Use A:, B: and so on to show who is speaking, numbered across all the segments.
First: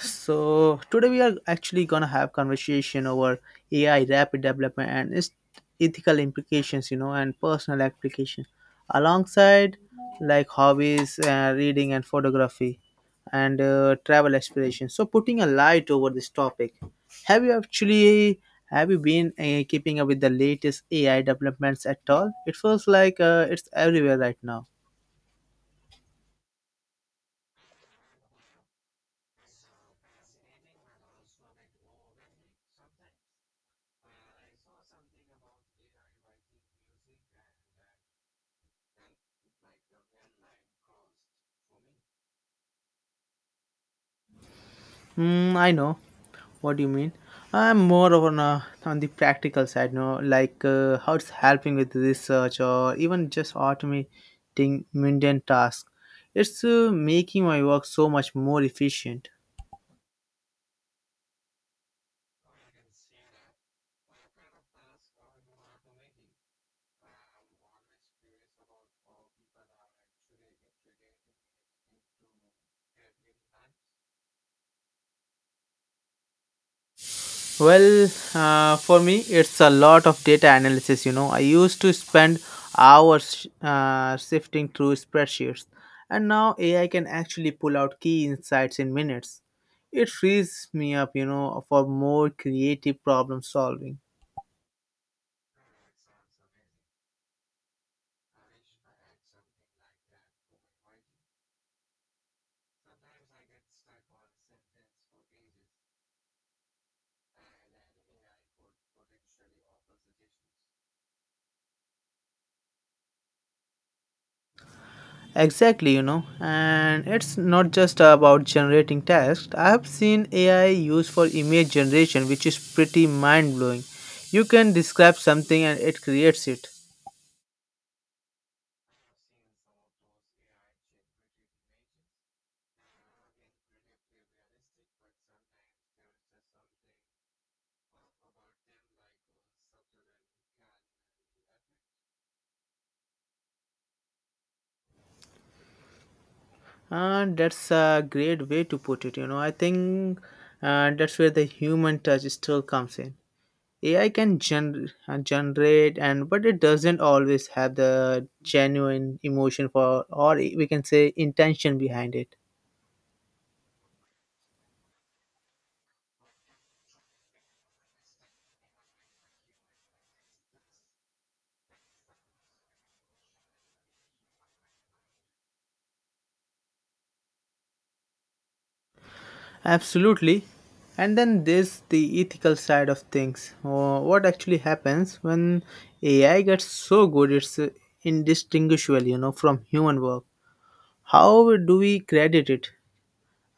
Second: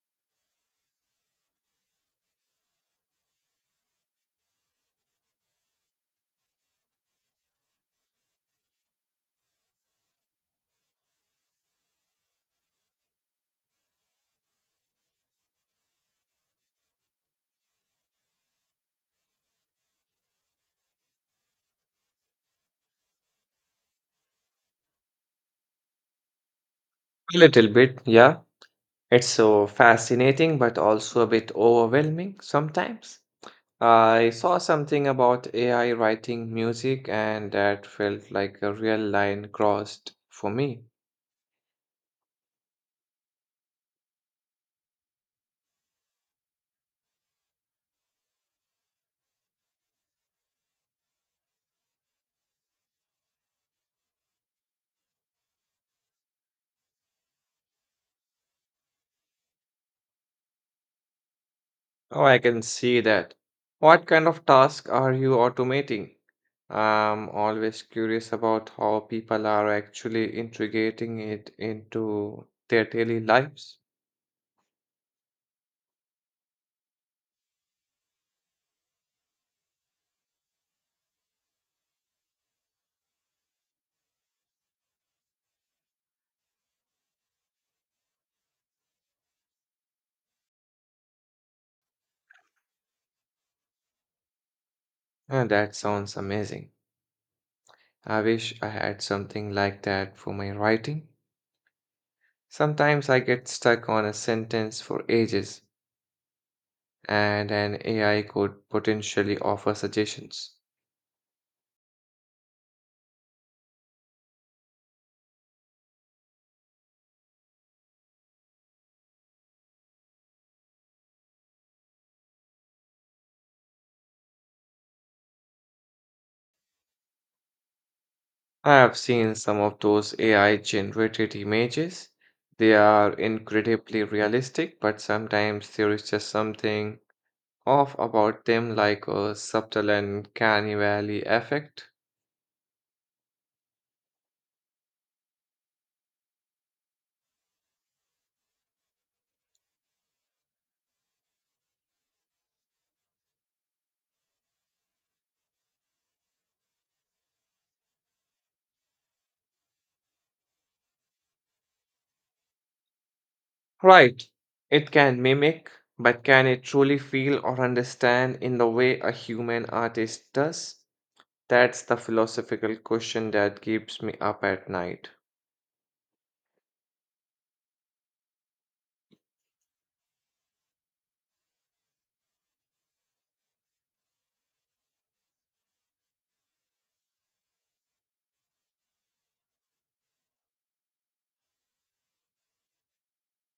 A: So today we are actually gonna have conversation over AI rapid development and its ethical implications, you know, and personal application, alongside like hobbies, reading, and photography, and travel aspirations. So putting a light over this topic, have you actually have you been keeping up with the latest AI developments at all? It feels like it's everywhere right now.
B: A little bit, yeah. It's so fascinating, but also a bit overwhelming sometimes. I saw something about AI writing music, and that felt like a real line crossed for me.
A: Mm, I know what you mean. I'm more of on the practical side, no, like how it's helping with research or even just automating mundane tasks. It's making my work so much more efficient.
B: Oh, I can see that. What kind of task are you automating? I'm always curious about how people are actually integrating it into their daily lives.
A: Well, for me, it's a lot of data analysis. You know, I used to spend hours sifting through spreadsheets, and now AI can actually pull out key insights in minutes. It frees me up, you know, for more creative problem solving.
B: And that sounds amazing. I wish I had something like that for my writing. Sometimes I get stuck on a sentence for ages, and an AI could potentially offer suggestions.
A: Exactly, you know, and it's not just about generating text. I have seen AI used for image generation, which is pretty mind blowing. You can describe something and it creates it.
B: I have seen some of those AI generated images. They are incredibly realistic, but sometimes there is just something off about them, like a subtle and uncanny valley effect.
A: That's a great way to put it. You know, I think that's where the human touch still comes in. AI can generate, and but it doesn't always have the genuine emotion for, or we can say, intention behind it.
B: Right, it can mimic, but can it truly feel or understand in the way a human artist does? That's the philosophical question that keeps me up at night.
A: Absolutely. And then there's the ethical side of things. What actually happens when AI gets so good it's indistinguishable, you know, from human work? How do we credit it?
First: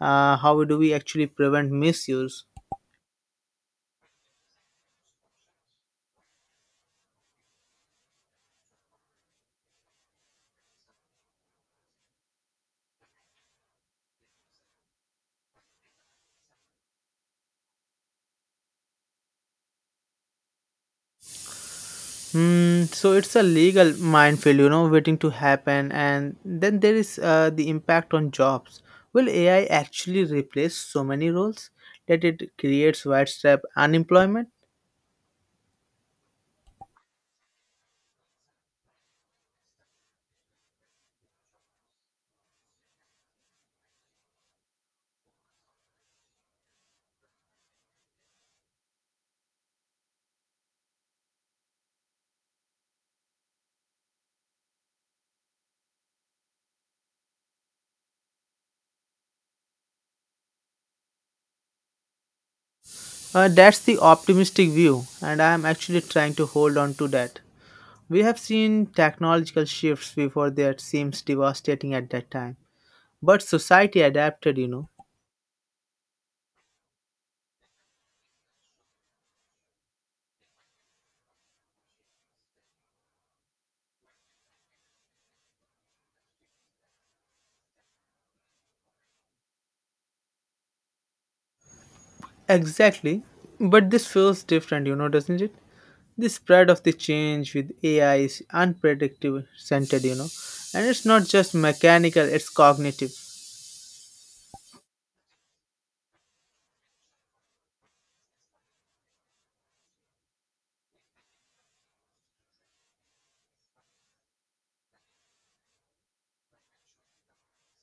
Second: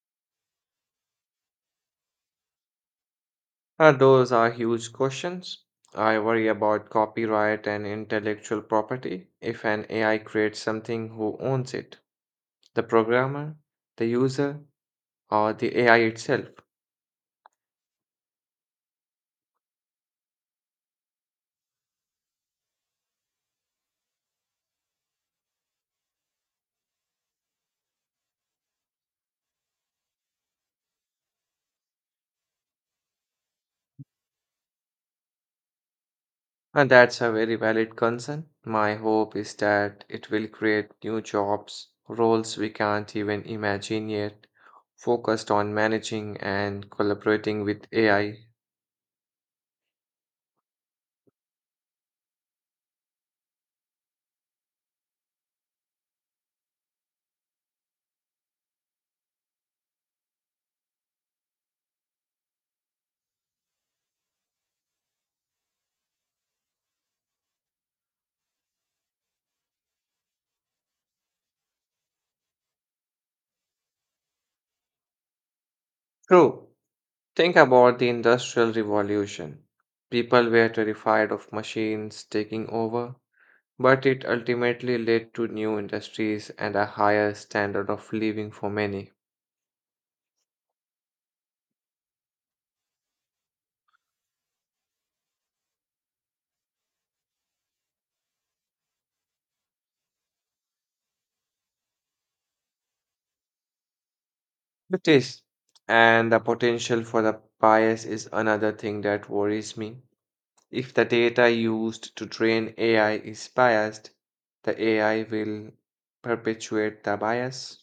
A: How do we actually prevent misuse?
B: Those are huge questions. I worry about copyright and intellectual property. If an AI creates something, who owns it? The programmer, the user, or the AI itself?
A: Hmm, so it's a legal minefield, you know, waiting to happen. And then there is the impact on jobs. Will AI actually replace so many roles that it creates widespread unemployment?
B: And that's a very valid concern. My hope is that it will create new jobs, roles we can't even imagine yet, focused on managing and collaborating with AI.
A: That's the optimistic view, and I'm actually trying to hold on to that. We have seen technological shifts before that seems devastating at that time, but society adapted, you know.
B: True. Think about the Industrial Revolution. People were terrified of machines taking over, but it ultimately led to new industries and a higher standard of living for many.
A: Exactly. But this feels different, you know, doesn't it? The spread of the change with AI is unpredictable centered, you know. And it's not just mechanical, it's cognitive.
B: It is. And the potential for the bias is another thing that worries me. If the data used to train AI is biased, the AI will perpetuate the bias.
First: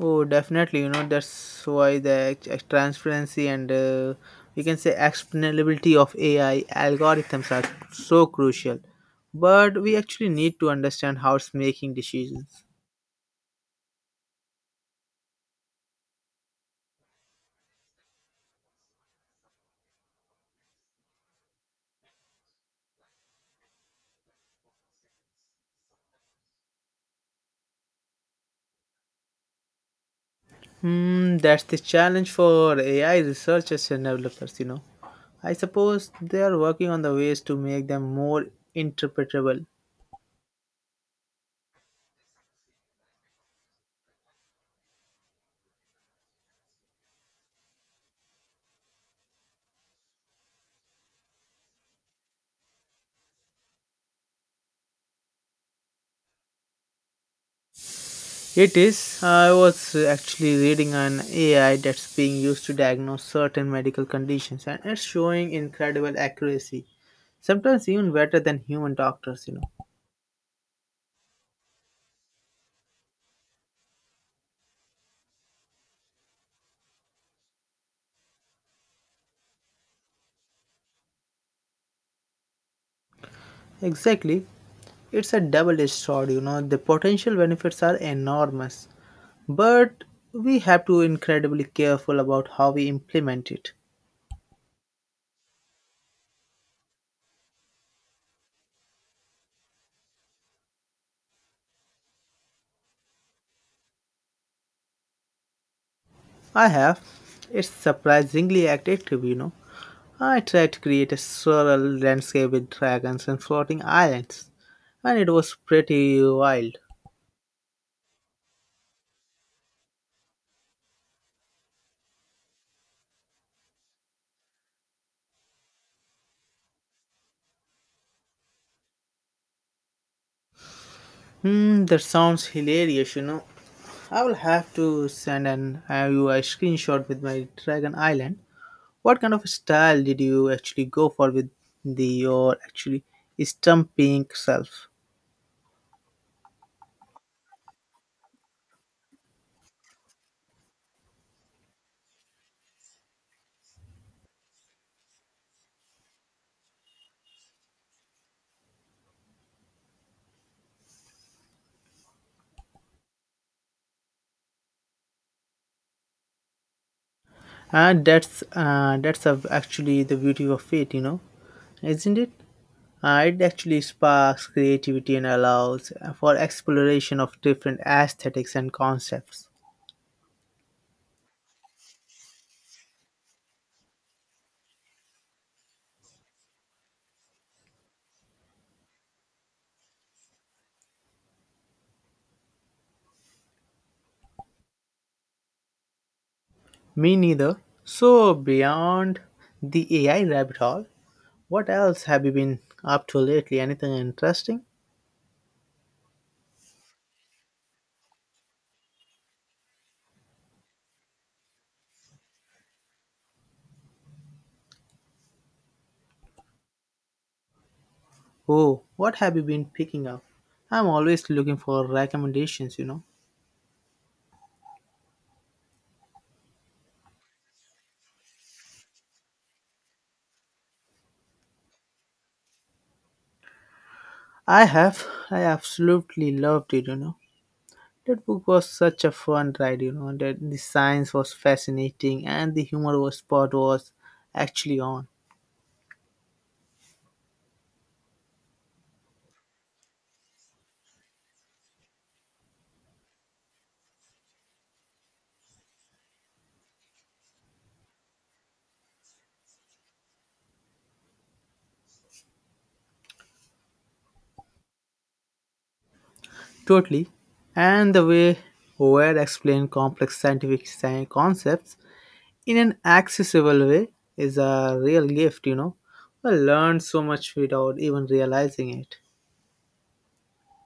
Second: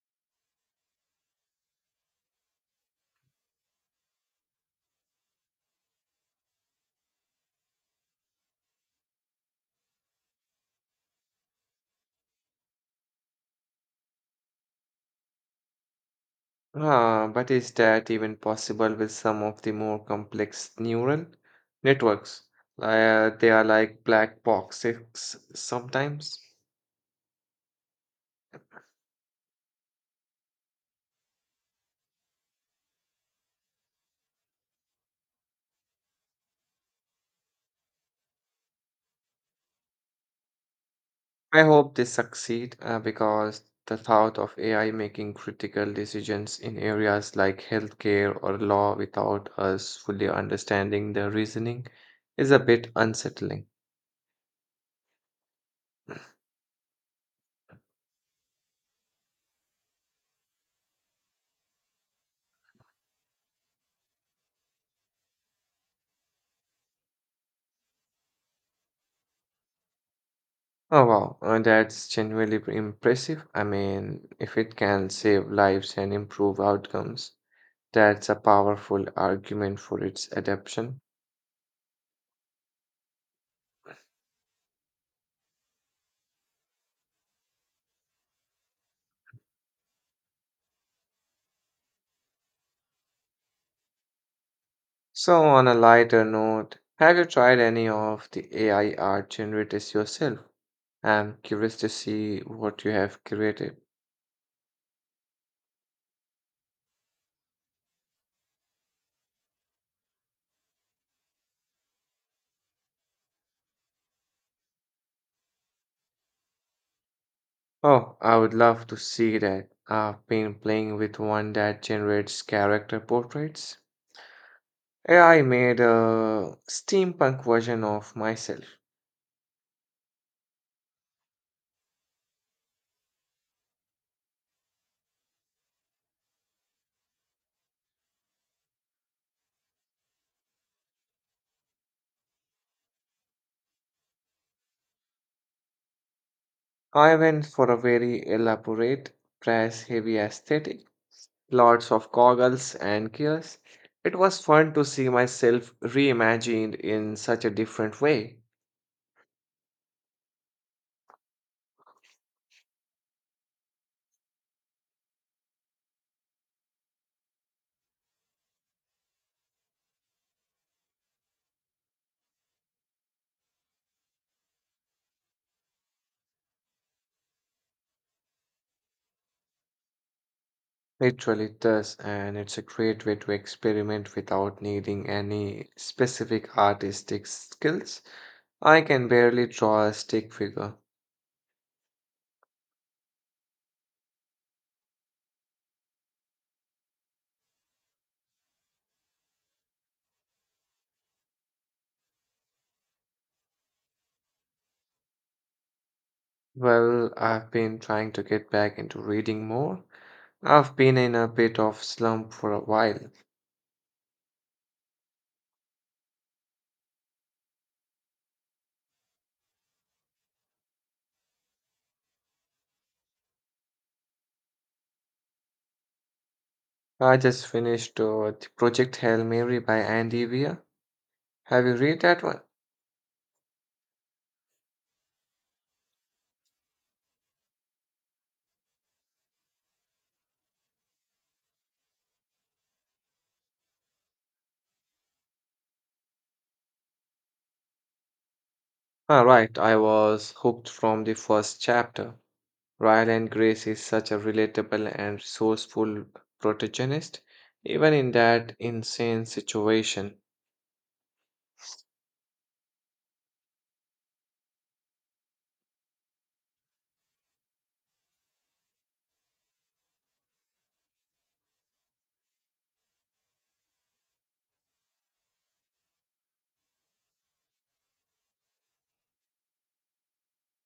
A: Oh, definitely, you know, that's why the transparency and we can say explainability of AI algorithms are so crucial. But we actually need to understand how it's making decisions.
B: Ah, but is that even possible with some of the more complex neural networks? They are like black boxes sometimes.
A: Hmm, that's the challenge for AI researchers and developers, you know. I suppose they are working on the ways to make them more interpretable.
B: I hope they succeed because the thought of AI making critical decisions in areas like healthcare or law without us fully understanding the reasoning is a bit unsettling.
A: It is. I was actually reading an AI that's being used to diagnose certain medical conditions and it's showing incredible accuracy. Sometimes even better than human doctors, you know.
B: Oh wow, that's genuinely impressive. I mean, if it can save lives and improve outcomes. That's a powerful argument for its adoption.
A: Exactly. It's a double edged sword, you know. The potential benefits are enormous, but we have to incredibly careful about how we implement it.
B: So, on a lighter note, have you tried any of the AI art generators yourself? I'm curious to see what you have created.
A: I have. It's surprisingly active, you know. I tried to create a surreal landscape with dragons and floating islands, and it was pretty wild.
B: Oh, I would love to see that. I've been playing with one that generates character portraits. AI made a steampunk version of myself.
A: Hmm, that sounds hilarious, you know. I will have to send an you a screenshot with my Dragon Island. What kind of style did you actually go for with the your actually stumping self?
B: I went for a very elaborate, press heavy aesthetic lots of goggles and gears. It was fun to see myself reimagined in such a different way.
A: And that's actually the beauty of it, you know, isn't it? It actually sparks creativity and allows for exploration of different aesthetics and concepts.
B: It really does, and it's a great way to experiment without needing any specific artistic skills. I can barely draw a stick figure.
A: Me neither. So, beyond the AI rabbit hole, what else have you been up to lately? Anything interesting?
B: Well, I've been trying to get back into reading more. I've been in a bit of slump for a while.
A: Oh, what have you been picking up? I'm always looking for recommendations, you know.
B: I just finished Project Hail Mary by Andy Weir. Have you read that one?
A: I have. I absolutely loved it, you know. That book was such a fun ride, you know. That the science was fascinating and the humor was actually on.
B: Ah, right, I was hooked from the first chapter. Ryle and Grace is such a relatable and resourceful protagonist, even in that insane situation.
A: Totally. And the way Ware explained complex scientific concepts in an accessible way is a real gift, you know. I learned so much without even realizing it.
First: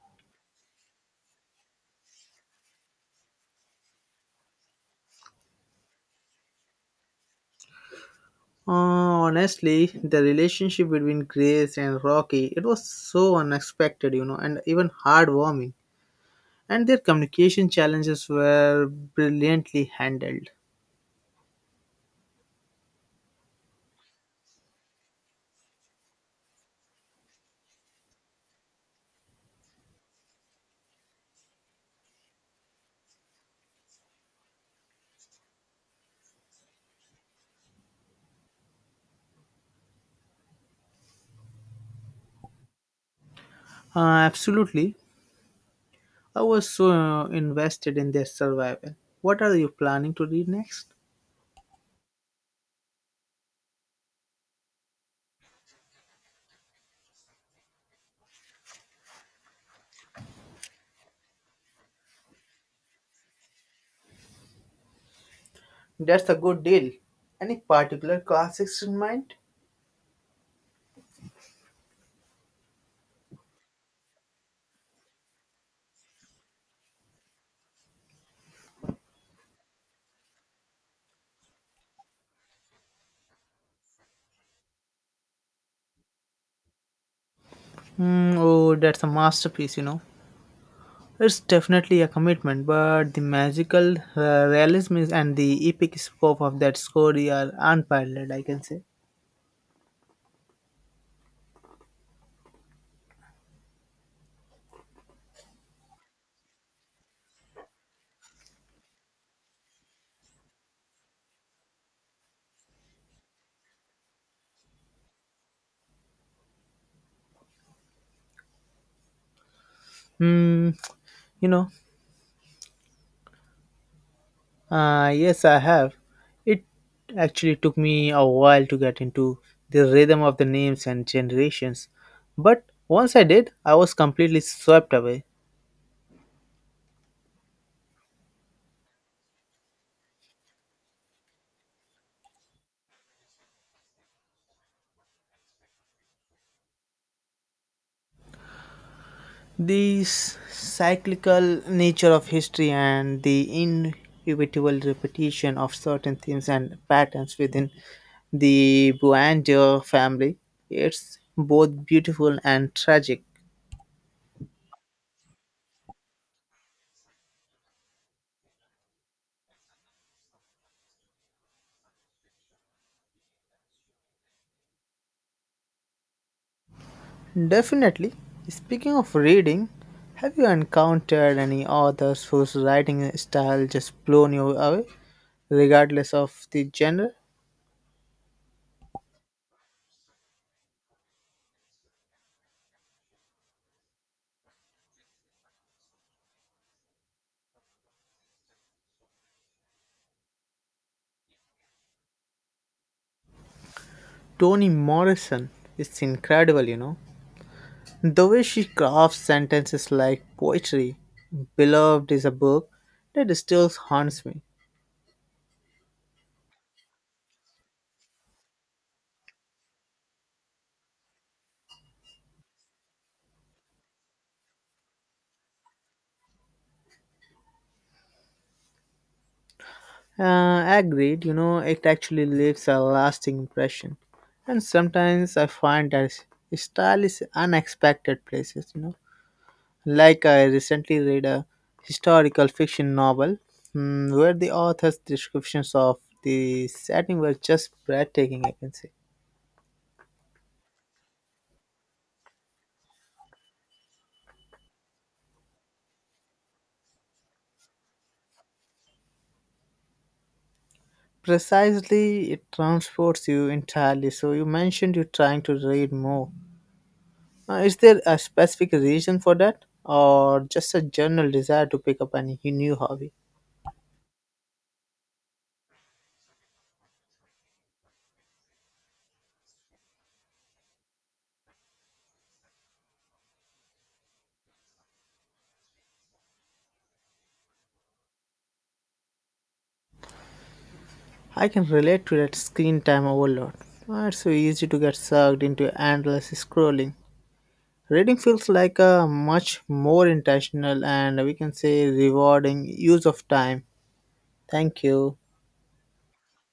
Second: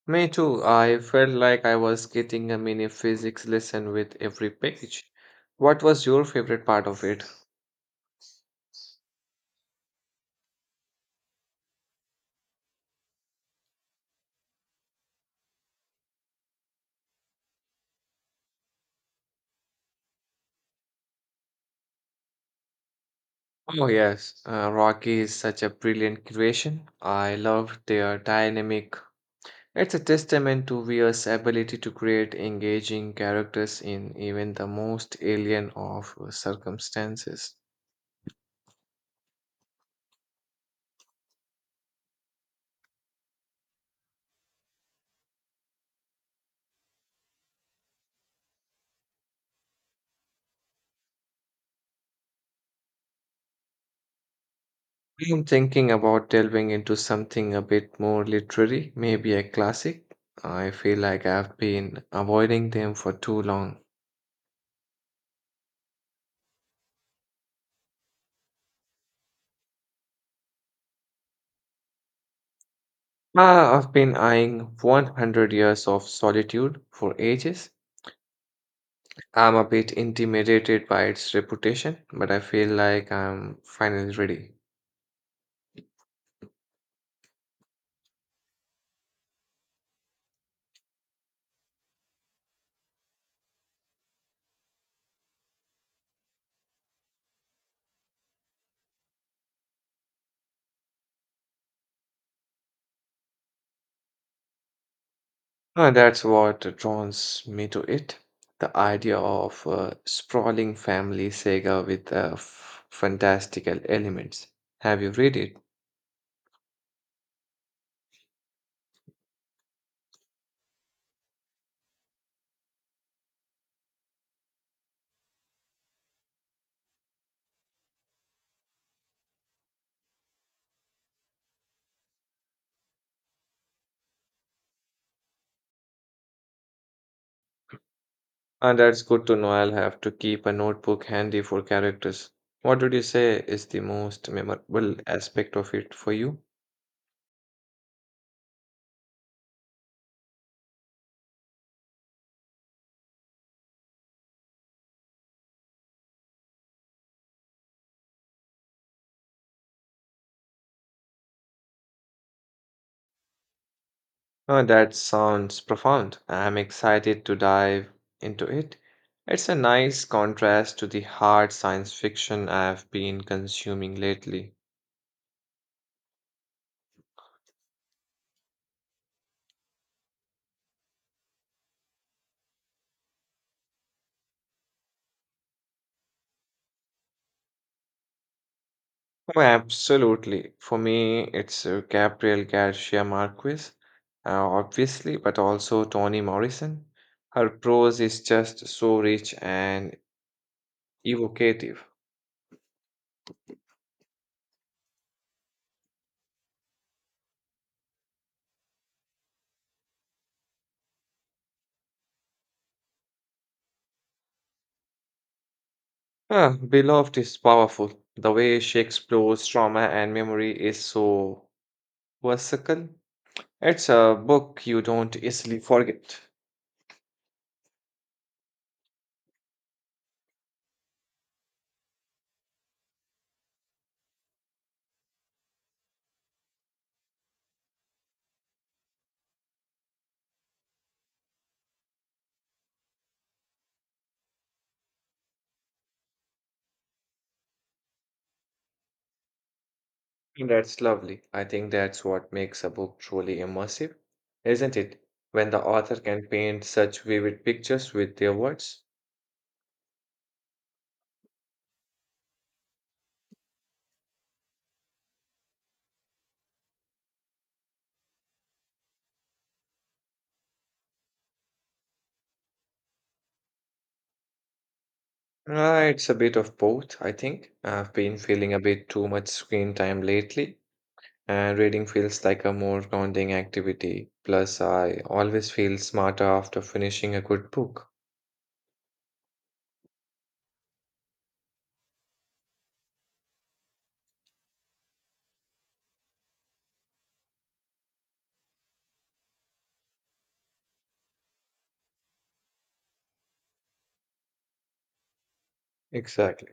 B: Me too, I felt like I was getting a mini physics lesson with every page. What was your favorite part of it?
A: Uh, Honestly, the relationship between Grace and Rocky, it was so unexpected, you know, and even heartwarming. And their communication challenges were brilliantly handled.
B: Oh, yes, Rocky is such a brilliant creation. I loved their dynamic. It's a testament to Weir's ability to create engaging characters in even the most alien of circumstances.
A: Uh, Absolutely. I was so invested in their survival. What are you planning to read next?
B: I'm thinking about delving into something a bit more literary, maybe a classic. I feel like I've been avoiding them for too long.
A: That's a good deal. Any particular classics in mind?
B: Ah, I've been eyeing 100 Years of Solitude for ages. I'm a bit intimidated by its reputation, but I feel like I'm finally ready.
A: Hmm, oh, that's a masterpiece, you know. It's definitely a commitment, but the magical realism is, and the epic scope of that story are unparalleled, I can say.
B: That's what draws me to it. The idea of a sprawling family saga with fantastical elements. Have you read it?
A: Hmm, you know, yes, I have. It actually took me a while to get into the rhythm of the names and generations, but once I did, I was completely swept away.
B: And that's good to know. I'll have to keep a notebook handy for characters. What would you say is the most memorable aspect of it for you?
A: The cyclical nature of history and the inevitable repetition of certain themes and patterns within the Buandeo family, it's both beautiful and tragic.
B: That sounds profound. I'm excited to dive into it. It's a nice contrast to the hard science fiction I've been consuming lately.
A: Definitely. Speaking of reading, have you encountered any authors whose writing style just blown you away, regardless of the genre?
B: Oh, absolutely. For me, it's Gabriel Garcia Marquez, obviously, but also Toni Morrison. Her prose is just so rich and evocative.
A: Toni Morrison is incredible, you know. The way she crafts sentences like poetry, beloved is a book that still haunts me.
B: Ah, Beloved is powerful. The way she explores trauma and memory is so versatile. It's a book you don't easily forget.
A: Agreed, you know, it actually leaves a lasting impression. And sometimes I find that style is unexpected places, you know. Like I recently read a historical fiction novel where the author's descriptions of the setting were just breathtaking, I can say.
B: And that's lovely. I think that's what makes a book truly immersive, isn't it? When the author can paint such vivid pictures with their words.
A: Precisely, it transports you entirely. So you mentioned you're trying to read more. Is there a specific reason for that, or just a general desire to pick up any new hobby?
B: It's a bit of both, I think. I've been feeling a bit too much screen time lately, and reading feels like a more grounding activity. Plus, I always feel smarter after finishing a good book.
A: I can relate to that screen time overload. It's so easy to get sucked into endless scrolling. Reading feels like a much more intentional and we can say rewarding use of time. Thank you.
B: Exactly.